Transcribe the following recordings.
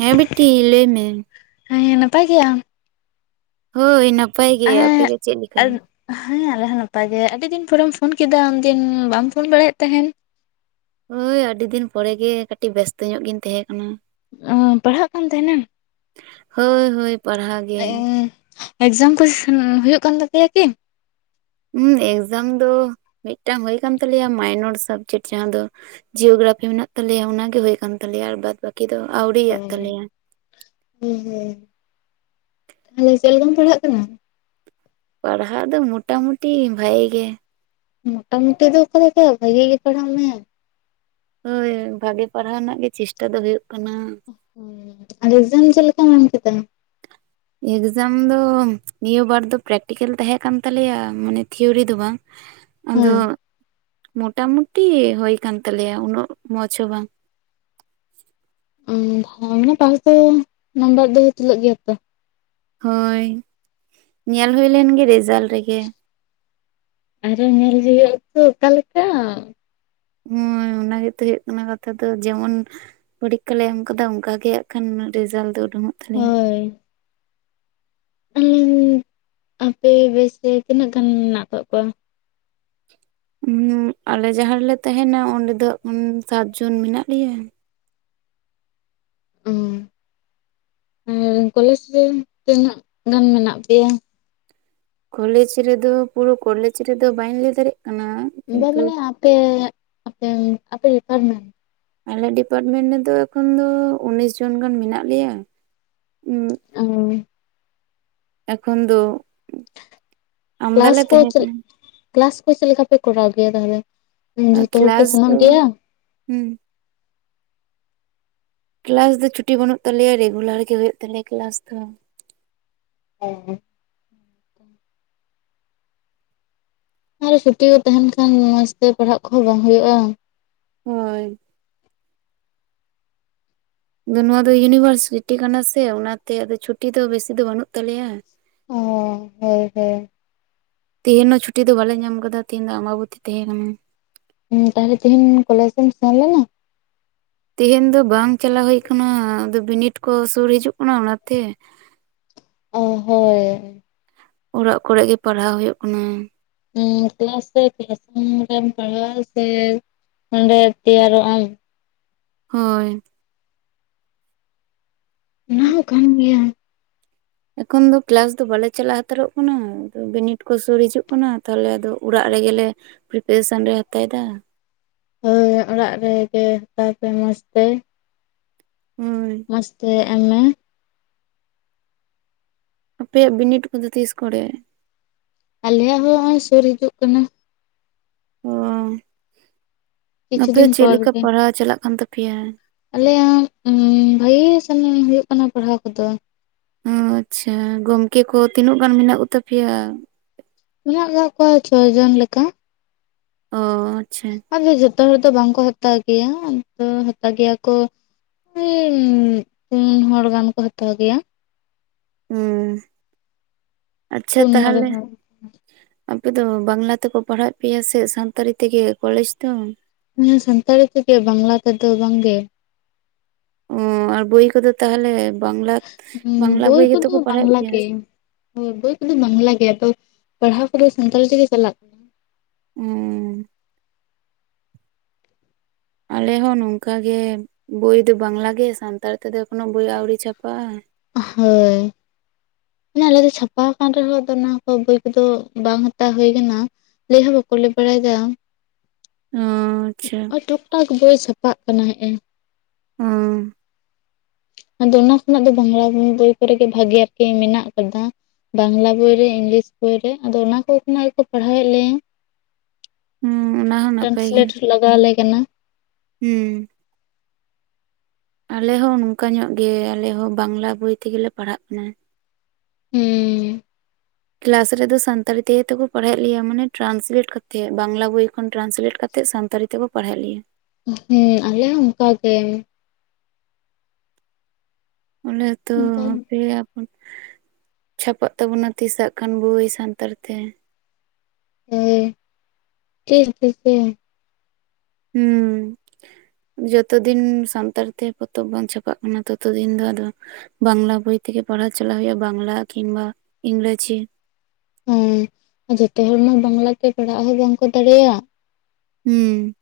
ᱦᱮᱸ ᱵᱤᱴᱤ ᱞᱟᱹᱭ ᱢᱮ ᱦᱮᱸ ᱱᱟᱯᱟᱭ ᱜᱮᱭᱟᱢ ᱦᱳᱭ ᱱᱟᱯᱟᱭ ᱜᱮ ᱟᱯᱮ ᱮᱸ ᱜᱮ ᱪᱮᱫ ᱞᱮᱠᱟ? ᱟᱨ ᱦᱮᱸ ᱟᱞᱮ ᱦᱚᱸ ᱱᱟᱯᱟᱭ ᱜᱮ ᱟᱹᱰᱤ ᱫᱤᱱ ᱯᱚᱨᱮᱢ ᱯᱷᱳᱱ ᱠᱮᱫᱟ ᱩᱱᱫᱤᱱ ᱵᱟᱢ ᱯᱷᱳᱱ ᱵᱟᱲᱟᱭᱮᱫ ᱛᱟᱦᱮᱱ ᱦᱳᱭ ᱟᱹᱰᱤ ᱫᱤᱱ ᱯᱚᱨᱮ ᱜᱮ ᱠᱟᱹᱴᱤᱡ ᱵᱮᱥᱛᱚ ᱧᱚᱜ ᱜᱤᱧ ᱛᱟᱦᱮᱸ ᱠᱟᱱᱟ᱾ ᱚ ᱯᱟᱲᱦᱟᱜ ᱠᱟᱱ ᱛᱟᱦᱮ ᱱᱟᱢ ᱦᱳᱭ ᱦᱳᱭ ᱯᱟᱲᱦᱟᱣ ᱜᱮ ᱮᱠᱡᱟᱢ ᱠᱩ ᱦᱩᱭᱩᱜ ᱠᱟᱱ ᱛᱟᱯᱮᱭᱟ ᱠᱤ ᱦᱮᱸ ᱮᱠᱡᱟᱢ ᱫᱚ ᱢᱤᱫᱴᱟᱝ ᱦᱩᱭ ᱠᱟᱱ ᱛᱟᱞᱮᱭᱟ ᱢᱟᱭᱱᱚᱨ ᱥᱟᱵᱡᱮᱠᱴ ᱡᱟᱦᱟᱸ ᱫᱚ ᱡᱤᱭᱳᱜᱨᱟᱯᱷᱤ ᱢᱮᱱᱟᱜ ᱛᱟᱞᱮᱭᱟ ᱚᱱᱟᱜᱮ ᱦᱩᱭ ᱠᱟᱱ ᱛᱟᱞᱮᱭᱟ ᱟᱨ ᱵᱟᱫ ᱵᱟᱹᱠᱤ ᱫᱚ ᱟᱣᱨᱤᱭᱟᱜ ᱛᱟᱞᱮᱭᱟ ᱦᱩᱸ ᱦᱩᱸ ᱪᱮᱫ ᱞᱮᱠᱟᱢ ᱯᱟᱲᱦᱟᱜ ᱠᱟᱱᱟ ᱯᱟᱲᱦᱟᱜ ᱫᱚ ᱢᱚᱴᱟᱢᱩᱴᱤ ᱵᱷᱟᱜᱮ ᱜᱮ ᱢᱚᱴᱟᱢᱩᱴᱤ ᱫᱚ ᱚᱠᱟ ᱞᱮᱠᱟ ᱵᱷᱟᱹᱜᱮ ᱜᱮ ᱯᱟᱲᱦᱟᱜ ᱢᱮ᱾ ᱦᱳᱭ ᱵᱷᱟᱜᱮ ᱯᱟᱲᱦᱟᱣ ᱨᱮᱱᱟᱜ ᱜᱮ ᱪᱮᱥᱴᱟ ᱫᱚ ᱦᱩᱭᱩᱜ ᱠᱟᱱᱟ ᱨᱤᱡᱤᱱᱤᱝ ᱪᱮᱫ ᱞᱮᱠᱟᱢ ᱮᱢ ᱠᱮᱫᱟ? ᱮᱠᱡᱟᱢ ᱫᱚ ᱱᱤᱭᱟᱹ ᱵᱟᱨ ᱫᱚ ᱯᱨᱮᱠᱴᱤᱠᱮᱞ ᱛᱟᱦᱮᱸ ᱠᱟᱱ ᱛᱟᱞᱮᱭᱟ ᱢᱟᱱᱮ ᱛᱷᱤᱭᱳᱨᱤ ᱫᱚ ᱵᱟᱝ ᱟᱫᱚ ᱦᱮᱸ ᱢᱚᱴᱟᱢᱩᱴᱤ ᱦᱩᱭ ᱠᱟᱱ ᱛᱟᱞᱮᱭᱟ ᱩᱱᱟᱹᱜ ᱢᱚᱸᱡᱽ ᱦᱚᱸ ᱵᱟᱝ ᱵᱷᱟᱜᱮ ᱯᱟᱲᱦᱟᱣ [unintelligible] ᱫᱚ ᱱᱟᱢᱵᱟᱨ ᱫᱚ ᱛᱩᱞᱟᱹᱜ ᱜᱮᱭᱟ ᱛᱚ ᱦᱳᱭ ᱧᱮᱞ ᱦᱩᱭ ᱞᱮᱱ ᱜᱮ ᱨᱮᱡᱟᱞᱴ ᱨᱮᱜᱮ ᱟᱨᱚ ᱧᱮᱞ ᱡᱚᱜ ᱛᱚ ᱚᱠᱟᱞᱮᱠᱟ ᱦᱩᱸ ᱚᱱᱟ ᱜᱮᱛᱚ ᱦᱩᱭᱩᱜ ᱠᱟᱱᱟ ᱠᱟᱛᱷᱟ ᱫᱚ ᱡᱮᱢᱚᱱ ᱯᱚᱨᱤᱠᱠᱷᱟ ᱞᱮ ᱮᱢ ᱟᱠᱟᱫᱟ ᱚᱱᱠᱟᱜᱮ ᱦᱟᱸᱜ ᱠᱷᱟᱱ ᱨᱮᱡᱟᱞᱴ ᱫᱚ ᱩᱰᱩᱝᱚᱜ ᱛᱟᱞᱮᱭᱟ ᱤᱧ [unintelligible] ᱟᱯᱮ ᱵᱮᱪ ᱛᱤᱱᱟᱹᱜ ᱜᱟᱱ ᱢᱮᱱᱟᱜ ᱟᱠᱟᱜ ᱠᱚᱣᱟ ᱩᱸ ᱟᱞᱮ ᱡᱟᱦᱟᱸ ᱨᱮᱞᱮ ᱛᱟᱦᱮᱱᱟ ᱚᱸᱰᱮ ᱫᱚ ᱥᱟᱛ ᱡᱚᱱ ᱢᱮᱱᱟᱜ ᱞᱮᱭᱟ᱾ ᱚ ᱟᱨ ᱠᱚᱞᱮᱡᱽ ᱨᱮ ᱛᱤᱱᱟᱹᱜ ᱜᱟᱱ ᱢᱮᱱᱟᱜ ᱯᱮᱭᱟ ᱠᱚᱞᱮᱡᱽ ᱨᱮᱫᱚ ᱯᱩᱨᱟᱹ ᱠᱚᱞᱮᱡᱽ ᱨᱮᱫᱚ ᱵᱟᱹᱧ ᱞᱟᱹᱭ ᱫᱟᱲᱮᱭᱟᱜ ᱠᱟᱱᱟ ᱵᱟᱝ ᱠᱤᱱᱛᱩ ᱵᱟᱝ ᱟᱯᱮ ᱟᱯᱮ ᱟᱯᱮ ᱰᱤᱯᱟᱨᱢᱮᱱᱴ ᱟᱞᱮ ᱰᱤᱯᱟᱨᱴᱢᱮᱱᱴ ᱨᱮᱫᱚ ᱮᱠᱷᱚᱱ ᱫᱚ ᱩᱱᱤᱥ ᱡᱚᱱ ᱜᱟᱱ ᱢᱮᱱᱟᱜ ᱞᱮᱭᱟ᱾ ᱚᱸ ᱮᱠᱷᱚᱱ ᱫᱚ ᱠᱞᱟᱥ ᱟᱢᱫᱟᱞᱮ ᱨᱮ ᱛᱟᱦᱮᱸ ᱪᱮᱫ ᱠᱟᱱᱟ ᱠᱞᱟᱥ ᱠᱚ ᱪᱮᱫ ᱞᱮᱠᱟ ᱯᱮ ᱠᱚᱨᱟᱣ ᱜᱮᱭᱟ ᱛᱟᱦᱚᱞᱮ ᱡᱚᱛᱚ ᱦᱚᱲ ᱯᱮ ᱠᱮᱞᱟᱥ ᱥᱮᱱᱚᱜ ᱫᱚ ᱜᱮᱭᱟ ᱦᱩᱸ ᱠᱞᱟᱥ ᱫᱚ ᱪᱷᱩᱴᱤ ᱵᱟᱹᱱᱩᱜ ᱛᱟᱞᱮᱭᱟ ᱨᱮᱜᱩᱞᱟᱨ ᱜᱮ ᱦᱩᱭᱩᱜ ᱛᱟᱞᱮᱭᱟ ᱠᱞᱟᱥ ᱫᱚ᱾ ᱦᱮ ᱟᱨ ᱪᱷᱩᱴᱤ ᱠᱚ ᱛᱟᱦᱮᱸᱱ ᱠᱷᱟᱱ ᱢᱚᱸᱡᱽ ᱛᱮ ᱯᱟᱨᱦᱟᱜ ᱠᱚᱦᱚᱸ ᱵᱟᱝ ᱦᱩᱭᱩᱜᱼᱟ ᱦᱚᱭ ᱟᱫᱚ ᱱᱚᱣᱟ ᱫᱚ ᱤᱭᱩᱱᱤᱵᱷᱟᱨᱥᱤᱴᱤ ᱠᱟᱱᱟ ᱥᱮ ᱚᱱᱟᱛᱮ ᱟᱫᱚ ᱪᱷᱩᱴᱤ ᱫᱚ ᱵᱮᱥᱤ ᱫᱚ ᱵᱟᱹᱱᱩᱜ ᱛᱟᱞᱮᱭᱟ᱾ ᱚ ᱦᱚᱭ ᱦᱚᱭ ᱛᱮᱦᱮᱧ ᱦᱚᱸ ᱪᱷᱩᱴᱤ ᱫᱚ ᱵᱟᱞᱮ ᱧᱟᱢ ᱟᱠᱟᱫᱟ ᱛᱮᱦᱤᱧ ᱫᱚ ᱟᱢᱵᱟᱵᱚᱛᱤ ᱛᱟᱦᱮᱸ ᱠᱟᱱᱟ᱾ ᱦᱮᱸ ᱛᱟᱦᱚᱞᱮ ᱛᱤᱦᱮᱧ ᱠᱚᱞᱮᱡᱽ ᱮᱢ ᱥᱮᱱ ᱞᱮᱱᱟ? ᱛᱮᱦᱮᱧ ᱫᱚ ᱵᱟᱝ ᱪᱟᱞᱟᱣ ᱦᱩᱭ ᱟᱠᱟᱱᱟ ᱟᱫᱚ ᱵᱤᱱᱤᱰ ᱠᱚ ᱥᱩᱨ ᱦᱤᱡᱩᱜ ᱠᱟᱱᱟ ᱚᱱᱟ ᱛᱮ ᱚ ᱦᱳᱭ ᱚᱨᱟᱜ ᱠᱚᱨᱮ ᱜᱮ ᱯᱟᱨᱦᱟᱣ ᱦᱩᱭᱩᱜ ᱠᱟᱱᱟ᱾ ᱠᱞᱟᱥ ᱫᱚ ᱠᱞᱟᱥ ᱨᱩᱢ ᱨᱮᱢ ᱯᱟᱲᱦᱟᱜᱣᱟ ᱥᱮ ᱚᱸᱰᱮ ᱛᱮᱭᱟᱨᱚᱜ ᱟᱢ ᱦᱚᱭ ᱚᱱᱟ ᱦᱚᱸ ᱠᱷᱟᱱ ᱜᱮᱭᱟ ᱮᱠᱷᱚᱱ ᱫᱚ ᱠᱮᱞᱟᱥ ᱫᱚ ᱵᱟᱞᱮ ᱪᱟᱞᱟ ᱦᱟᱛᱟᱨᱚᱜ ᱠᱟᱱᱟ ᱵᱤᱱᱤᱰ ᱠᱚ ᱥᱩᱨ ᱦᱤᱡᱩᱜ ᱠᱟᱱᱟ ᱛᱟᱦᱞᱮ ᱟᱫᱚ ᱚᱲᱟᱜ ᱨᱮᱜᱮ ᱞᱮ ᱯᱨᱤᱯᱟᱨᱮᱥᱟᱱ ᱞᱮ ᱦᱟᱛᱟᱭ ᱮᱫᱟ ᱟᱨ ᱚᱨᱟᱜ ᱨᱮᱜᱮ ᱦᱟᱛᱟᱣ ᱯᱮ ᱢᱚᱡᱽ ᱛᱮ ᱦᱳᱭ ᱢᱚᱡᱽ ᱛᱮ ᱮᱢ ᱢᱮ ᱟᱯᱮᱭᱟᱜ ᱵᱤᱱᱤᱰ ᱠᱚᱫᱚ ᱛᱤᱥ ᱠᱚᱨᱮ? ᱟᱞᱮᱭᱟᱜ ᱦᱚᱸ ᱱᱚᱜᱼᱚᱭ ᱥᱳᱨ ᱦᱤᱡᱩᱜ ᱠᱟᱱᱟ ᱾ ᱚ ᱠᱤᱪᱷᱩ ᱫᱤᱱ ᱟᱯᱮᱭᱟᱜ ᱪᱮᱫ ᱯᱚᱨ ᱞᱮᱠᱟ ᱜᱮ ᱯᱟᱲᱦᱟᱣ ᱪᱟᱞᱟᱜ ᱠᱟᱱ ᱛᱟᱯᱮᱭᱟ? ᱟᱞᱮᱭᱟᱜ ᱵᱷᱟᱜᱤ ᱜᱮ ᱥᱮᱱ ᱦᱩᱭᱩᱜ ᱠᱟᱱᱟ ᱯᱟᱲᱦᱟᱣ ᱠᱚᱫᱚ, ᱟᱪᱪᱷᱟ ᱜᱚᱢᱠᱮ ᱠᱚ ᱛᱤᱱᱟᱹᱜ ᱜᱟᱱ ᱢᱮᱱᱟᱜ ᱠᱚ ᱛᱟᱯᱮᱭᱟ? ᱢᱮᱱᱟᱜ ᱠᱟᱜ ᱠᱚᱣᱟ ᱪᱷᱚ ᱡᱚᱱ ᱞᱮᱠᱟ ᱾ ᱚ ᱟᱪᱪᱷᱟ, ᱟᱫᱚ ᱡᱷᱚᱛᱚ ᱦᱚᱲ ᱫᱚ ᱵᱟᱝ ᱠᱚ ᱦᱟᱛᱟᱣ ᱜᱮᱭᱟ ᱩᱱᱠᱩ ᱫᱚ ᱦᱟᱛᱟᱣ ᱜᱮᱭᱟ ᱠᱚ, ᱩᱱ ᱯᱩᱱ ᱦᱚᱲ ᱜᱟᱱ ᱠᱚ ᱦᱟᱛᱟᱣ ᱜᱮᱭᱟ ᱾ ᱦᱩᱸ ᱟᱪᱪᱷᱟ ᱯᱩᱱ ᱢᱚᱬᱮ ᱛᱟᱦᱚᱞᱮ, ᱦᱚᱲ ᱟᱯᱮ ᱫᱚ ᱵᱟᱝᱞᱟ ᱛᱮᱠᱚ ᱯᱟᱲᱦᱟᱣᱮᱫ ᱯᱮᱭᱟ ᱥᱮ ᱥᱟᱱᱛᱟᱲᱤ ᱛᱮᱜᱮ ᱠᱚᱞᱮᱡᱽ ᱫᱚ? ᱱᱤᱭᱟᱹ ᱥᱟᱱᱛᱟᱲᱤ ᱛᱮᱜᱮ ᱵᱟᱝᱞᱟ ᱛᱮᱫᱚ ᱵᱟᱝ ᱜᱮ ᱾ ᱚ ᱟᱨ ᱵᱳᱭ ᱠᱚᱫᱚ ᱛᱟᱦᱚᱞᱮ ᱵᱟᱝᱞᱟ ᱵᱟᱝᱞᱟ ᱵᱳᱭ ᱜᱮᱛᱚ ᱠᱚᱫᱚ ᱠᱚ ᱯᱟᱲᱦᱟᱣᱮᱫ ᱵᱟᱝᱞᱟ ᱯᱮᱭᱟ, ᱜᱮ ᱦᱳᱭ ᱵᱳᱭ ᱠᱚᱫᱚ ᱵᱟᱝᱞᱟ ᱜᱮ ᱛᱚ ᱯᱟᱲᱦᱟᱣ ᱠᱚᱫᱚ ᱥᱟᱱᱛᱟᱲᱤ ᱛᱮᱜᱮ ᱪᱟᱞᱟᱜ ᱠᱟ ᱦᱩᱸ ᱟᱞᱮ ᱦᱚᱸ ᱱᱚᱝᱠᱟ ᱜᱮ ᱵᱳᱭ ᱫᱚ ᱵᱟᱝᱞᱟ ᱜᱮ ᱥᱟᱱᱛᱟᱲ ᱛᱮ ᱫᱚ ᱮᱠᱷᱚᱱᱳ ᱵᱳᱭ ᱟᱹᱣᱨᱤ ᱪᱷᱟᱯᱟᱜᱼᱟ ᱾ ᱦᱳᱭ ᱾ ᱢᱟᱱᱮ ᱟᱞᱮ ᱫᱚ ᱪᱷᱟᱯᱟ ᱟᱠᱟᱱ ᱨᱮᱦᱚᱸ ᱚᱱᱟ ᱠᱚ ᱵᱳᱭ ᱠᱚᱫᱚ ᱵᱟᱝ ᱦᱟᱛᱟᱣ ᱦᱩᱭ ᱠᱟᱱᱟ ᱾ ᱞᱟᱹᱭ ᱦᱚᱸ ᱵᱟᱠᱚ ᱞᱟᱹᱭ ᱵᱟᱲᱟᱭᱮᱫᱟ ᱾ ᱚ ᱟᱪᱪᱷᱟ ᱾ ᱴᱩᱠ ᱴᱟᱠ ᱵᱳᱭ ᱪᱷᱟᱯᱟᱜ ᱠᱟᱱᱟ ᱦᱮᱸᱜ ᱮᱸ, ᱚ ᱟᱫᱚ ᱚᱱᱟ ᱠᱷᱚᱱᱟᱜ ᱫᱚ ᱵᱟᱝᱞᱟ ᱵᱳᱭ ᱠᱚᱨᱮ ᱜᱮ ᱵᱷᱟᱜᱤ ᱟᱨᱠᱤ ᱢᱮᱱᱟᱜ ᱟᱠᱟᱫᱟ ᱾ ᱵᱟᱝᱞᱟ ᱵᱳᱭ ᱨᱮ ᱤᱝᱞᱤᱥ ᱵᱳᱭ ᱨᱮ ᱟᱫᱚ ᱚᱱᱟ ᱠᱚ ᱠᱷᱚᱱᱟᱜ ᱜᱮᱠᱚ ᱯᱟᱲᱦᱟᱣᱮᱫ ᱞᱮᱭᱟ ᱾ ᱦᱩᱸ ᱚᱱᱟ ᱦᱚᱸ ᱱᱟᱯᱟᱭ ᱜᱮ ᱴᱨᱟᱱᱥᱞᱮᱴ ᱞᱟᱜᱟᱣ ᱟᱞᱮ ᱠᱟᱱᱟ ᱾ ᱦᱩᱸ ᱾ ᱟᱞᱮ ᱦᱚᱸ ᱱᱚᱝᱠᱟ ᱧᱚᱜ ᱜᱮ ᱟᱞᱮ ᱦᱚᱸ ᱵᱟᱝᱞᱟ ᱵᱳᱭ ᱛᱮᱜᱮ ᱞᱮ ᱯᱟᱲᱦᱟᱜ ᱠᱟᱱᱟ ᱾ ᱦᱩᱸ ᱾ ᱠᱞᱟᱥ ᱨᱮᱫᱚ ᱥᱟᱱᱛᱟᱲᱤ ᱛᱮᱜᱮ ᱛᱚᱠᱚ ᱯᱟᱲᱦᱟᱣᱮᱫ ᱞᱮᱭᱟ ᱢᱟᱱᱮ ᱴᱨᱟᱱᱥᱞᱮᱴ ᱠᱟᱛᱮᱫ ᱵᱟᱝᱞᱟ ᱵᱳᱭ ᱠᱷᱚᱱ ᱴᱨᱟᱱᱥᱞᱮᱴ ᱠᱟᱛᱮ, ᱠᱟᱛᱮᱫ ᱥᱟᱱᱛᱟᱲᱤ ᱛᱮᱠᱚ ᱯᱟᱲᱦᱟᱣᱮᱫ ᱞᱮᱭᱟ ᱾ ᱦᱮᱸ ᱟᱞᱮ ᱦᱚᱸ ᱚᱱᱠᱟᱜᱮ ᱾ ᱟᱞᱮ ᱛᱚ ᱚᱱᱠᱟ ᱯᱮᱭᱟᱜ, ᱪᱷᱟᱯᱟᱜ ᱛᱟᱵᱚᱱᱟ ᱛᱤᱥ ᱟᱜ ᱠᱷᱟᱱ ᱵᱳᱭ ᱥᱟᱱᱛᱟᱲ ᱛᱮ ᱾ ᱦᱳᱭ ᱪᱮᱫ ᱮᱢ ᱪᱤᱠᱟᱹᱭᱟ ᱾ ᱦᱩᱸ ᱾ ᱡᱚᱛᱚ ᱫᱤᱱ ᱥᱟᱱᱛᱟᱲ ᱛᱮ ᱯᱚᱛᱚᱵ ᱵᱟᱝ ᱪᱷᱟᱯᱟᱜ ᱠᱟᱱᱟ ᱛᱚᱛᱚ ᱫᱤᱱ ᱫᱚ ᱟᱫᱚ, ᱵᱟᱝᱞᱟ ᱵᱳᱭ ᱛᱮ ᱯᱟᱲᱦᱟᱣ ᱪᱟᱞᱟᱜ ᱦᱩᱭᱩᱜᱼᱟ ᱵᱟᱝᱞᱟ ᱠᱤᱢᱵᱟ ᱤᱝᱨᱮᱡᱤ ᱾ ᱦᱮᱸ ᱡᱚᱛᱚ ᱦᱚᱲᱢᱟ ᱵᱟᱝᱞᱟ ᱛᱮ ᱯᱟᱲᱦᱟᱜ ᱦᱚᱸ ᱵᱟᱝᱠᱚ ᱫᱟᱲᱮᱭᱟᱜ ᱾ ᱦᱩᱸ ᱾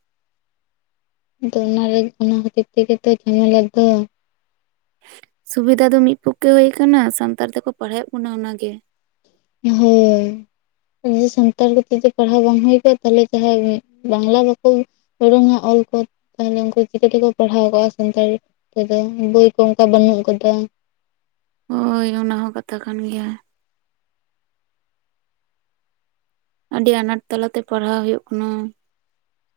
ᱟᱫᱚ ᱚᱱᱟᱨᱮ ᱚᱱᱟ ᱠᱷᱟᱹᱛᱤᱨ ᱛᱮᱜᱮ ᱛᱚ ᱡᱷᱟᱢᱮᱞᱟ ᱫᱚ ᱾ ᱥᱩᱵᱤᱫᱟ ᱫᱚ ᱢᱤᱫ ᱯᱚᱠᱠᱷᱮ ᱦᱩᱭ ᱠᱟᱱᱟ ᱥᱟᱱᱛᱟᱲ ᱛᱮᱠᱚ ᱯᱟᱲᱦᱟᱣᱮᱫ ᱵᱚᱱᱟ ᱚᱱᱟᱜ ᱜᱮ ᱾ ᱦᱳᱭ ᱾ ᱥᱟᱱᱛᱟᱲ ᱠᱚᱛᱮ ᱯᱟᱲᱦᱟᱣ ᱵᱟᱝ ᱦᱩᱭ ᱠᱚᱜᱼᱟ ᱛᱟᱦᱚᱞᱮ ᱡᱟᱦᱟᱸ ᱵᱟᱝᱞᱟ ᱵᱟᱠᱚ, ᱩᱨᱩᱢᱟ ᱚᱞ ᱠᱚ ᱛᱟᱦᱞᱮ ᱩᱱᱠᱩ ᱪᱤᱠᱟᱹ ᱛᱮᱠᱚ ᱯᱟᱲᱦᱟᱣ ᱠᱚᱜᱼᱟ ᱥᱟᱱᱛᱟᱲᱤ ᱾ ᱛᱚᱵᱮ ᱵᱳᱭ ᱠᱚ ᱚᱱᱠᱟ ᱵᱟᱹᱱᱩᱜ ᱟᱠᱟᱫᱟ ᱾ ᱦᱳᱭ, ᱚᱱᱟ ᱦᱚᱸ ᱠᱟᱛᱷᱟ ᱠᱟᱱ ᱜᱮᱭᱟ ᱾ ᱟᱹᱰᱤ ᱟᱱᱟᱴ ᱛᱟᱞᱟᱛᱮ ᱯᱟᱲᱦᱟᱣ ᱦᱩᱭᱩᱜ ᱠᱟᱱᱟ ᱾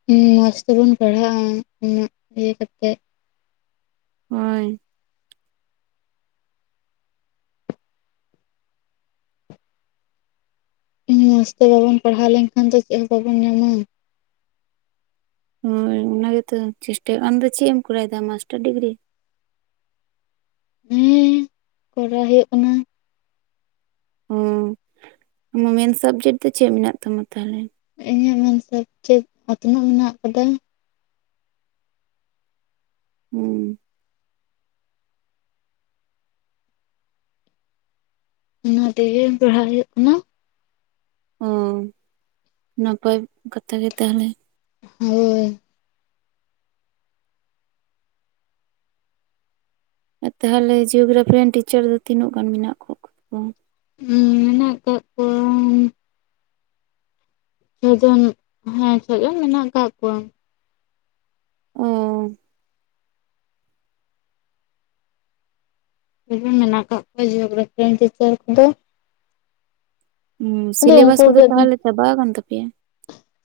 ᱦᱮᱸ, ᱢᱚᱸᱡᱽ ᱛᱮᱵᱩᱱ ᱯᱟᱲᱦᱟᱜᱼᱟ ᱩᱱᱟᱹᱜ ᱤᱭᱟᱹ ᱠᱟᱛᱮᱜ ᱾ ᱦᱳᱭ ᱾ ᱢᱚᱸᱡᱽ ᱛᱮ ᱵᱟᱵᱚᱱ ᱯᱟᱲᱦᱟᱣ ᱞᱮᱱᱠᱷᱟᱱ ᱫᱚ ᱪᱮᱫ ᱦᱚᱸ ᱵᱟᱵᱚᱱ ᱧᱟᱢᱟ ᱾ ᱦᱳᱭ, ᱚᱱᱟ ᱜᱮᱛᱚ ᱪᱮᱥᱴᱟᱭ ᱟ ᱫᱚ ᱾ ᱪᱮᱫ ᱮᱢ ᱠᱚᱨᱟᱣᱮᱫᱟ ᱢᱟᱥᱴᱟᱨ ᱰᱤᱜᱽᱨᱤ? ᱦᱮᱸ, ᱠᱚᱨᱟᱣ ᱦᱩᱭᱩᱜ ᱠᱟᱱᱟ᱾ ᱚ ᱚᱱᱟ ᱢᱮᱱ ᱥᱟᱵᱽᱡᱮᱠᱴ ᱫᱚ ᱪᱮᱫ ᱢᱮᱱᱟᱜ ᱛᱟᱢᱟ ᱛᱟᱦᱚᱞᱮ? ᱤᱧᱟᱹᱜ ᱢᱮᱱᱥᱟᱵᱽᱡᱮᱴ ᱪᱮᱫ ᱚᱛᱱᱚᱜ ᱢᱮᱱᱟᱜ ᱟᱠᱟᱫᱟ ᱾ ᱦᱩᱸ ᱾ ᱚᱱᱟᱛᱮ ᱯᱟᱲᱦᱟᱭ ᱦᱩᱭᱩᱜ ᱠᱟᱱᱟ ᱾ ᱚ, ᱱᱟᱯᱟᱭ ᱠᱟᱛᱷᱟ ᱜᱮ ᱛᱟᱦᱚᱞᱮ ᱾ ᱦᱳᱭ ᱾ ᱛᱟᱦᱚᱞᱮ ᱡᱤᱭᱳᱜᱽᱨᱟᱯᱷᱤ ᱨᱮᱱ ᱴᱤᱪᱟᱨ ᱫᱚ ᱛᱤᱱᱟᱹᱜ ᱜᱟᱱ ᱢᱮᱱᱟᱜ ᱠᱟᱜ ᱠᱚᱣᱟ? ᱦᱩᱸ, ᱢᱮᱱᱟᱜ ᱠᱟᱫ ᱠᱚᱣᱟ ᱪᱷᱚ ᱡᱚᱱ ᱦᱮᱸ ᱪᱷᱚ ᱡᱚᱱ ᱢᱮᱱᱟᱜ ᱟᱠᱟᱫ ᱠᱚᱣᱟ ᱾ ᱚ ᱾ ᱪᱷᱚᱡᱚᱱ ᱢᱮᱱᱟᱜ ᱠᱟᱜ ᱠᱚᱣᱟ ᱡᱤᱭᱳᱜᱽᱨᱟᱯᱷᱤ ᱨᱮᱱ ᱴᱤᱪᱟᱨ ᱠᱚᱫᱚ ᱾ ᱦᱩᱸ, ᱟᱫᱚ ᱥᱤᱞᱮᱵᱟᱥ ᱩᱱᱠᱩ ᱠᱚᱫᱚ ᱜᱮ ᱛᱟᱦᱚᱞᱮ ᱪᱟᱵᱟ ᱟᱠᱟᱱ ᱛᱟᱯᱮᱭᱟ?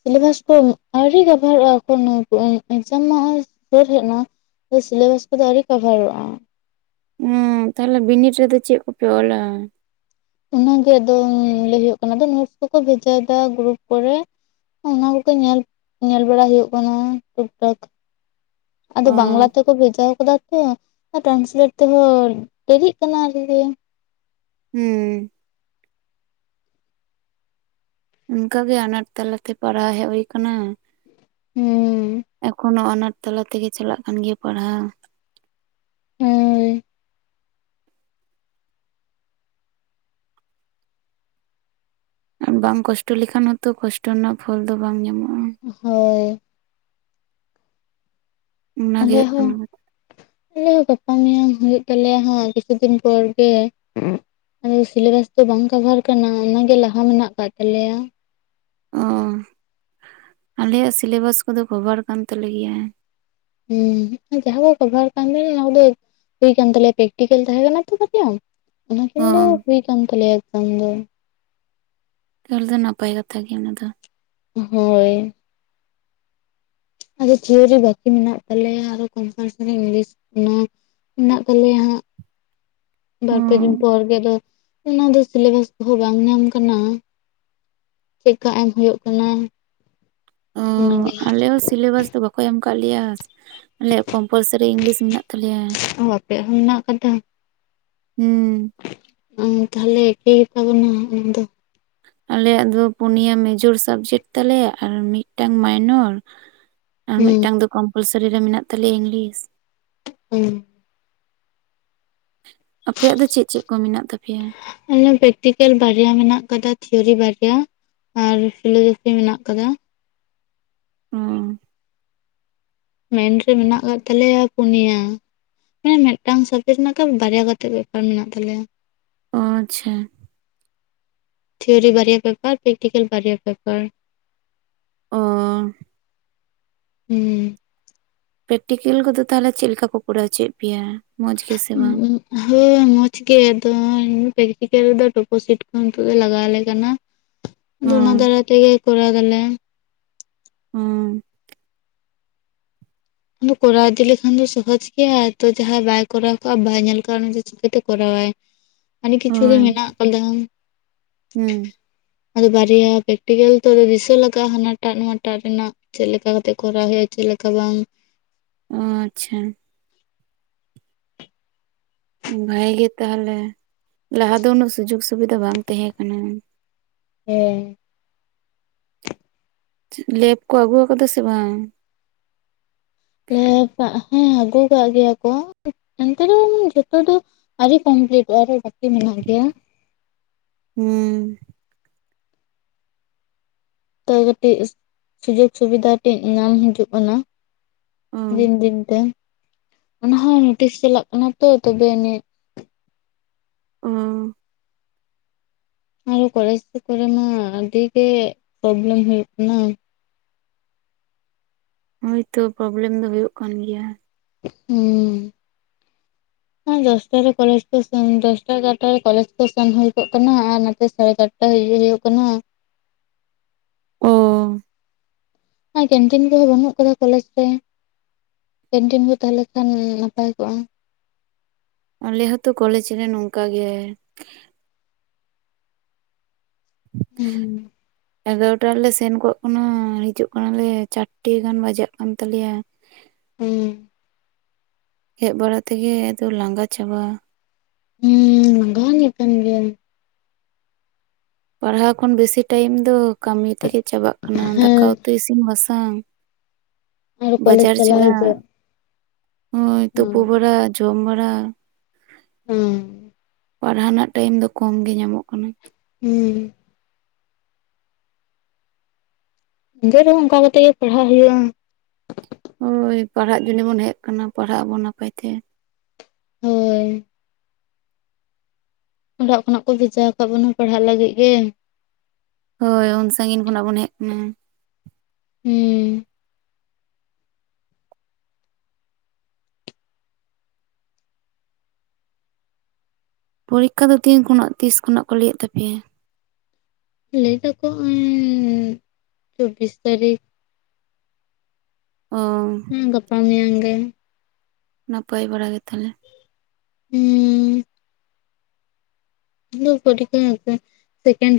ᱥᱤᱞᱮᱵᱟᱥ ᱠᱚ ᱟᱹᱣᱨᱤ ᱠᱟᱵᱷᱟᱨᱚᱜᱼᱟ, ᱮᱠᱷᱚᱱ ᱮᱠᱡᱟᱢ ᱢᱟ ᱥᱩᱨ ᱦᱮᱡ ᱮᱱᱟ ᱾ ᱥᱤᱞᱮᱵᱟᱥ ᱠᱚᱫᱚ ᱟᱹᱣᱨᱤ ᱠᱟᱵᱷᱟᱨᱚᱜᱼᱟ ᱾ ᱦᱩᱸ, ᱛᱟᱦᱚᱞᱮ ᱵᱤᱱᱤᱰ ᱨᱮᱫᱚ ᱪᱮᱫ ᱠᱚᱯᱮ ᱚᱞᱟ? ᱚᱱᱟ ᱜᱮ ᱟᱫᱚ ᱞᱟᱹᱭ ᱦᱩᱭᱩᱜ ᱠᱟᱱᱟ, ᱟᱫᱚ ᱱᱤᱴᱥ ᱠᱚᱠᱚ ᱵᱷᱮᱡᱟᱭᱮᱫᱟ ᱜᱽᱨᱩᱯ ᱠᱚᱨᱮ ᱾ ᱚᱱᱟ ᱠᱚᱜᱮ ᱧᱮᱞ ᱧᱮᱞ ᱵᱟᱲᱟ ᱦᱩᱭᱩᱜ ᱠᱟᱱᱟ ᱴᱩᱠ ᱴᱟᱠ ᱾ ᱟᱫᱚ ᱚ ᱵᱟᱝᱞᱟ ᱛᱮᱠᱚ ᱵᱷᱮᱡᱟ ᱠᱟᱫᱟ ᱛᱚ ᱾ ᱟᱨ ᱴᱨᱟᱱᱥᱞᱮᱴ ᱛᱮᱦᱚᱸ ᱫᱮᱨᱤᱜ ᱠᱟᱱᱟ ᱟᱨᱠᱤ ᱾ ᱦᱩᱸ ᱾ ᱚᱱᱠᱟ ᱜᱮ ᱟᱱᱟᱴ ᱛᱟᱞᱟ ᱛᱮ ᱯᱟᱲᱦᱟᱣ ᱦᱮᱡ ᱦᱩᱭ ᱟᱠᱟᱱᱟ ᱾ ᱦᱩᱸ ᱾ ᱮᱠᱷᱚᱱᱳ ᱟᱱᱟᱴ ᱛᱟᱞᱟ ᱛᱮᱜᱮ ᱪᱟᱞᱟᱜ ᱠᱟᱱ ᱜᱮᱭᱟ ᱯᱟᱲᱦᱟᱣ ᱾ ᱦᱳᱭ ᱟᱨ ᱵᱟᱝ ᱠᱚᱥᱴᱚ ᱞᱮᱠᱷᱟᱱ ᱦᱚᱸᱛᱚ ᱠᱚᱥᱴᱚ ᱨᱮᱱᱟᱜ ᱯᱷᱚᱞ ᱫᱚ ᱵᱟᱝ ᱧᱟᱢᱚᱜᱼᱟ ᱾ ᱦᱳᱭ ᱾ ᱚᱱᱟᱜᱮ ᱟᱞᱮ ᱦᱳ ᱦᱩᱭᱩᱜ ᱠᱟᱱᱟ ᱟᱞᱮ ᱦᱚ ᱜᱟᱯᱟ ᱢᱮᱭᱟᱝ ᱦᱩᱭᱩᱜ ᱛᱟᱞᱮᱭᱟ ᱦᱟᱸᱜ ᱠᱤᱪᱷᱩ ᱫᱤᱱ ᱯᱚᱨ ᱜᱮ ᱾ ᱟᱫᱚ ᱥᱤᱞᱮᱵᱟᱥ ᱫᱚ ᱵᱟᱝ ᱠᱟᱵᱷᱟᱨ ᱠᱟᱱᱟ ᱚᱱᱟᱜᱮ ᱞᱟᱦᱟ ᱢᱮᱱᱟᱜ ᱠᱟᱫ ᱛᱟᱞᱮᱭᱟ ᱚ ᱟᱞᱮᱭᱟᱜ ᱥᱤᱞᱮᱵᱟᱥ ᱠᱚᱫᱚ ᱠᱚᱵᱷᱟᱨ ᱠᱟᱱ ᱛᱟᱞᱮ ᱜᱮᱭᱟ᱾ ᱦᱮᱸ ᱡᱟᱦᱟᱸ ᱠᱚ ᱠᱟᱵᱷᱟᱨ ᱠᱟᱱ ᱛ ᱚᱱᱟ ᱠᱚᱫᱚ ᱦᱩᱭ ᱠᱟᱱ ᱛᱟᱞᱮᱭᱟ ᱯᱮᱠᱴᱤᱠᱮᱞ ᱛᱟᱦᱮᱸ ᱠᱟᱱᱟ ᱛᱚ ᱵᱟᱨᱭᱟ ᱚᱱᱟ ᱠᱤᱱ ᱚ ᱫᱚ ᱦᱩᱭᱤᱠ ᱠᱟᱱ ᱛᱟᱞᱮᱭᱟ ᱮᱠᱡᱟᱢ ᱫᱚ ᱛᱟᱦᱚᱞᱮ ᱫᱚ ᱱᱟᱯᱟᱭ ᱠᱟᱛᱷᱟ ᱜᱮᱭᱟ ᱚᱱᱟ ᱫᱚ ᱦᱳᱭ ᱟᱫᱚ ᱛᱷᱤᱭᱳᱨᱤ ᱵᱟᱠᱤ ᱢᱮᱱᱟᱜ ᱛᱟᱞᱮᱭᱟ ᱟᱨᱚ ᱠᱚᱢᱯᱟᱞᱥᱟᱨᱤ ᱤᱝᱞᱤᱥ ᱚᱱᱟ ᱢᱮᱱᱟᱜ ᱛᱟᱞᱮᱭᱟ ᱦᱟᱸᱜ ᱵᱟᱨᱯᱮ ᱫᱤᱱ ᱯᱚᱨ ᱜᱮᱞ ᱟᱫᱚ ᱚᱱᱟ ᱫᱚ ᱥᱮᱞᱮᱵᱟᱥ ᱵᱷᱚᱜᱟᱧ ᱧᱟᱢ ᱠᱟᱱᱟ ᱪᱮᱠᱟ. ᱮᱢ ᱦᱩᱭᱩᱜ ᱠᱟᱱᱟ? ᱚᱻ ᱚᱱᱟᱜᱮ ᱦᱟᱸᱜ ᱟᱞᱮ ᱦᱚᱸ ᱥᱤᱞᱮᱵᱟᱥ ᱫᱚ ᱵᱟᱠᱚ ᱮᱢ ᱠᱟᱫ ᱞᱮᱭᱟ᱾ ᱟᱞᱮᱭᱟᱜ ᱠᱚᱢᱯᱟᱞᱥᱟᱨᱤ ᱤᱝᱞᱤᱥ ᱢᱮᱱᱟᱜ ᱛᱟᱞᱮᱭᱟ ᱚ ᱟᱯᱮᱭᱟᱜ ᱦᱚᱸ ᱢᱮᱱᱟᱜ ᱟᱠᱟᱫᱟ ᱦᱩᱸ ᱾ ᱚᱸ ᱛᱟᱦᱚᱞᱮ ᱮᱠᱤ ᱜᱮᱛᱟᱵᱚᱱᱟ ᱚᱱᱟ ᱫᱚ ᱟᱞᱮᱭᱟᱜ ᱫᱚ ᱯᱩᱱᱭᱟ ᱢᱮᱡᱚᱨ ᱥᱟᱵᱽᱡᱮᱠᱴ ᱛᱟᱞᱮ ᱟᱨ ᱢᱤᱫ ᱴᱟᱝ ᱢᱟᱭᱱᱚᱨ ᱾ ᱟᱨ ᱦᱩᱸ ᱢᱤᱫᱴᱟᱝ ᱫᱚ ᱠᱚᱢᱯᱟᱞᱥᱟᱨᱤ ᱨᱮ ᱢᱮᱱᱟᱜ ᱛᱟᱞᱮᱭᱟ ᱤᱝᱞᱤᱥ ᱦᱩᱸ ᱟᱯᱮᱭᱟᱜ ᱫᱚ ᱪᱮᱫ ᱪᱮᱫ ᱠᱚ ᱢᱮᱱᱟᱜ ᱛᱟᱯᱮᱭᱟ? ᱟᱞᱮ ᱯᱮᱠᱴᱤᱠᱮᱞ ᱵᱟᱨᱭᱟ ᱢᱮᱱᱟᱜ ᱟᱠᱟᱫᱟ ᱛᱷᱤᱭᱳᱨᱤ ᱵᱟᱨᱭᱟ ᱟᱨ ᱯᱷᱤᱞᱳᱡᱚᱯᱷᱤ ᱢᱮᱱᱟᱜ ᱠᱟᱫᱟ ᱚᱸ ᱢᱮᱱ ᱨᱮ ᱢᱮᱱᱟᱜ ᱟᱠᱟᱫ ᱛᱟᱞᱮᱭᱟ ᱯᱩᱱᱭᱟ᱾ ᱦᱮᱸ ᱢᱤᱫ ᱴᱟᱝ ᱥᱟᱵᱽᱡᱮᱠᱴ ᱨᱮᱱᱟᱜᱮ ᱵᱟᱨᱭᱟ ᱠᱟᱛᱮᱜ ᱵᱮᱯᱟᱨ ᱢᱮᱱᱟᱜ ᱛᱟᱞᱮᱭᱟ ᱚᱸ ᱟᱪᱪᱷᱟ ᱛᱷᱤᱭᱳᱨᱤ ᱵᱟᱨᱭᱟ ᱯᱮᱯᱟᱨ ᱯᱮᱠᱴᱤᱠᱮᱞ ᱵᱟᱨᱭᱟ ᱯᱮᱯᱟᱨ ᱚᱻ ᱦᱩᱸ ᱯᱮᱠᱴᱤᱠᱮᱞ ᱠᱚᱫᱚ ᱛᱟᱦᱚᱞᱮ ᱪᱮᱫ ᱞᱮᱠᱟ ᱠᱚ ᱠᱚᱨᱟᱣ ᱦᱚᱪᱚᱭᱮᱫ ᱯᱮᱭᱟ? ᱢᱚᱸᱡᱽ ᱜᱮ ᱥᱮ ᱵᱟᱝ? [unintelligible] ᱦᱳᱭ ᱢᱚᱸᱡᱽ ᱜᱮ ᱟᱫᱚ ᱯᱮᱠᱴᱤᱠᱮᱞ ᱨᱮᱫᱚ ᱴᱳᱯᱳ ᱥᱤᱴ ᱠᱚ ᱱᱤᱛᱚᱜ ᱫᱚ ᱞᱟᱜᱟᱣ ᱟᱞᱮ ᱠᱟᱱᱟ᱾ ᱟᱫᱚ ᱚᱱᱟ ᱦᱚᱸ ᱫᱟᱨᱟᱭ ᱛᱮᱜᱮ ᱠᱚᱨᱟᱣ ᱫᱟᱞᱮ ᱚᱸ ᱟᱫᱚ ᱠᱚᱨᱟᱣ ᱤᱫᱤ ᱞᱮᱠᱷᱟᱱ ᱫᱚ ᱥᱚᱦᱚᱡᱽ ᱠᱚᱨᱟᱣ ᱤᱫᱤ ᱞᱮᱠᱷᱟᱱ ᱫᱚ ᱥᱚᱦᱚᱪ ᱜᱮᱭᱟ ᱛᱚ ᱡᱟᱦᱟᱸᱭ ᱵᱟᱭ ᱠᱚᱨᱟᱣ ᱠᱟᱜᱼᱟ ᱵᱟᱭ ᱧᱮᱞ ᱠᱟᱜᱼᱟ ᱩᱱᱤ ᱫᱚ ᱪᱤᱠᱟᱹᱛᱮ ᱠᱚᱨᱟᱣᱟᱭ [inaudible] ᱟᱹᱰᱤ ᱠᱤᱪᱷᱩ ᱜᱮ ᱢᱮᱱᱟᱜ ᱠᱟᱫᱟ ᱦᱩᱸ ᱟᱫᱚ ᱵᱟᱨᱭᱟ ᱯᱮᱠᱴᱤᱠᱮᱞ ᱛᱚ ᱫᱤᱥᱟᱹ ᱞᱟᱜᱟᱜᱼᱟ ᱦᱟᱱᱟᱴᱟᱜ ᱱᱚᱣᱟᱴᱟᱜ ᱨᱮᱱᱟᱜ ᱪᱮᱫ ᱞᱮᱠᱟ ᱠᱟᱛᱮᱜ ᱠᱚᱨᱟᱣ ᱦᱩᱭᱩᱜᱼᱟ ᱪᱮᱫ ᱞᱮᱠᱟ ᱵᱟᱝ᱾ ᱚ ᱟᱪᱪᱷᱟ ᱵᱷᱟᱜᱮ ᱜᱮ ᱛᱟᱦᱚᱞᱮ ᱞᱟᱦᱟ ᱫᱚ ᱩᱱᱟᱹᱜ ᱥᱩᱡᱳᱜ ᱥᱩᱵᱤᱫᱷᱟ ᱵᱟᱝ ᱛᱟᱦᱮᱸ ᱠᱟᱱᱟ᱾ ᱦᱮᱸ ᱞᱮᱯ ᱠᱚ ᱟᱹᱜᱩᱣ ᱟᱠᱟᱫᱟ ᱥᱮ ᱵᱟᱝ? ᱞᱮ ᱯᱟ ᱦᱮᱸ ᱟᱹᱜᱩ ᱠᱟᱜ ᱜᱮᱭᱟ ᱠᱚ ᱮᱱᱛᱮ ᱨᱮ ᱡᱚᱛᱚ ᱫᱚ ᱟᱣᱨᱤ ᱠᱚᱢᱯᱞᱤᱴᱚᱜᱼᱟ ᱟᱨ ᱵᱟᱠᱤ ᱢᱮᱱᱟᱜ ᱜᱮᱭᱟ ᱦᱩᱸ ᱛᱚ ᱠᱟᱹᱴᱤᱡᱽ ᱥᱩᱡᱳᱜᱽ ᱥᱩᱵᱤᱫᱷᱟ ᱠᱟᱴᱤᱡᱽ ᱧᱟᱢ ᱦᱤᱡᱩᱜ ᱠᱟᱱᱟ᱾ ᱚ ᱫᱤᱱ ᱫᱤᱱ ᱛᱮ ᱚᱱᱟᱦᱚᱸ ᱱᱳᱴᱤᱥ ᱪᱟᱞᱟᱜ ᱠᱟᱱᱟ ᱛᱚ ᱛᱚᱵᱮ ᱱᱤᱡ ᱚ ᱟᱨᱚ ᱠᱚᱞᱮᱡᱽ ᱠᱚᱨᱮ ᱢᱟ ᱟᱹᱰᱤ ᱜᱮ ᱯᱨᱚᱵᱞᱮᱢ ᱦᱩᱭᱩᱜ ᱠᱟᱱᱟ᱾ ᱦᱳᱭᱛᱚ ᱯᱨᱚᱵᱞᱮᱢ ᱫᱚ ᱦᱩᱭᱩᱜ ᱠᱟᱱ ᱜᱮᱭᱟ᱾ ᱦᱩᱸ [inaudible] ᱦᱮ ᱫᱚᱥᱴᱟ ᱨᱮ ᱠᱚᱞᱮᱡ ᱠᱚ ᱫᱚᱥᱴᱟ ᱮᱜᱟᱨᱚᱴᱟ ᱨᱮ ᱠᱚᱞᱮᱡ ᱠᱚ ᱥᱮᱱ ᱦᱩᱭ ᱠᱚᱜ ᱠᱟᱱᱟ ᱟᱨ ᱱᱟᱛᱮ ᱥᱟᱲᱮ ᱪᱟᱨᱴ [unintelligible] ᱦᱩᱭᱩᱜ ᱠᱟᱱᱟ ᱚ ᱠᱮᱱᱴᱤᱱ ᱠᱚᱦᱚᱸ ᱵᱟᱹᱱᱩᱜ ᱟᱠᱟᱫᱟ ᱠᱚᱞᱮᱡᱽ ᱨᱮ ᱠᱮᱱᱴᱤᱱ ᱠᱚ ᱛᱟᱦᱮᱸ ᱞᱮᱠᱷᱟᱱ ᱱᱟᱯᱟᱭ ᱠᱚᱜ-ᱟ᱾ ᱟᱞᱮ ᱦᱚᱛᱚ ᱠᱚᱞᱮᱡᱽ ᱨᱮ ᱱᱚᱝᱠᱟ ᱜᱮ [inaudible] ᱮᱜᱟᱨᱚᱴᱟ ᱨᱮᱞᱮ ᱥᱮᱱ ᱠᱚᱜ ᱠᱟᱱᱟ ᱦᱤᱡᱩᱜ ᱠᱟᱱᱟᱞᱮ ᱪᱟᱨᱴᱮ ᱜᱟᱱ ᱵᱟᱡᱟᱜ ᱠᱟᱱ ᱛᱟᱞᱮᱭᱟ᱾ ᱦᱩᱸ ᱦᱮᱡ ᱵᱟᱲᱟ ᱛᱮᱜᱮ ᱟᱫᱚ ᱞᱟᱸᱜᱟ ᱪᱟᱵᱟ᱾ ᱦᱩᱸ ᱞᱟᱸᱜᱟ [unintelligible] ᱯᱟᱲᱦᱟᱣ ᱠᱷᱚᱱ ᱵᱮᱥᱤ ᱴᱟᱭᱤᱢ ᱫᱚ ᱠᱟᱹᱢᱤ ᱛᱮᱜᱮ ᱪᱟᱵᱟᱜ ᱠᱟᱱᱟ ᱫᱟᱠᱟ ᱦᱮᱸ ᱩᱛᱩ ᱤᱥᱤᱱ ᱵᱟᱥᱟᱝ ᱟᱨ ᱠᱚᱞᱮᱡᱽ ᱵᱟᱡᱟᱨ ᱪᱟᱞᱟᱣ ᱪᱟᱞᱟᱜ ᱦᱤᱡᱩᱜ ᱦᱳᱭ ᱛᱩᱯᱩ ᱦᱩᱸ ᱵᱟᱲᱟ ᱡᱚᱢ ᱵᱟᱲᱟ ᱦᱩᱸ ᱯᱟᱲᱦᱟᱣ ᱨᱮᱱᱟᱜ ᱴᱟᱭᱤᱢ ᱫᱚ ᱠᱚᱢ ᱜᱮ ᱧᱟᱢᱚᱜ ᱠᱟᱱᱟ᱾ ᱦᱩᱸ ᱤᱱᱠᱟᱹ ᱨᱮᱦᱚᱸ ᱚᱱᱠᱟ ᱠᱟᱛᱮᱜ ᱜᱮ ᱯᱟᱲᱦᱟᱜ ᱦᱩᱭᱩᱜ-ᱟ᱾ ᱦᱳᱭ ᱯᱟᱲᱦᱟᱜ ᱡᱚᱱᱤ ᱵᱚᱱ ᱦᱮᱡᱽ ᱟᱠᱟᱱᱟ ᱯᱟᱲᱦᱟᱜ ᱟᱵᱚᱱ ᱱᱟᱯᱟᱭ ᱛᱮ᱾ ᱦᱳᱭ ᱚᱲᱟᱜ ᱠᱷᱚᱱᱟᱜ ᱠᱚ ᱵᱷᱮᱡᱟ ᱟᱠᱟᱫ ᱵᱚᱱᱟ ᱯᱟᱲᱦᱟᱜ ᱞᱟᱹᱜᱤᱫ ᱜᱮ᱾ ᱦᱳᱭ ᱩᱱ ᱥᱟᱺᱜᱤᱧ ᱠᱷᱚᱱᱟᱜ ᱵᱚᱱ ᱦᱮᱡ ᱟᱠᱟᱱᱟ ᱦᱩᱸ ᱯᱚᱨᱤᱠᱠᱷᱟ ᱫᱚ ᱛᱤᱱ ᱠᱷᱚᱱᱟᱜ ᱛᱤᱥ ᱠᱷᱚᱱᱟᱜ ᱠᱚ ᱞᱟᱹᱭᱮᱫ ᱛᱟᱯᱮᱭᱟ ᱞᱟᱹᱭ ᱛᱟᱠᱚ ᱟᱹᱧ ᱪᱚᱵᱵᱤᱥ ᱛᱟᱹᱨᱤᱠᱷ ᱚ ᱦᱩᱸ ᱜᱟᱯᱟ ᱢᱮᱭᱟᱝ ᱜᱮ ᱱᱟᱯᱟᱭ ᱵᱟᱲᱟ ᱜᱮ ᱛᱟᱞᱮ ᱦᱩᱸᱻ ᱟᱞᱮ [unintelligible] ᱥᱮᱠᱮᱱᱴ ᱨᱮ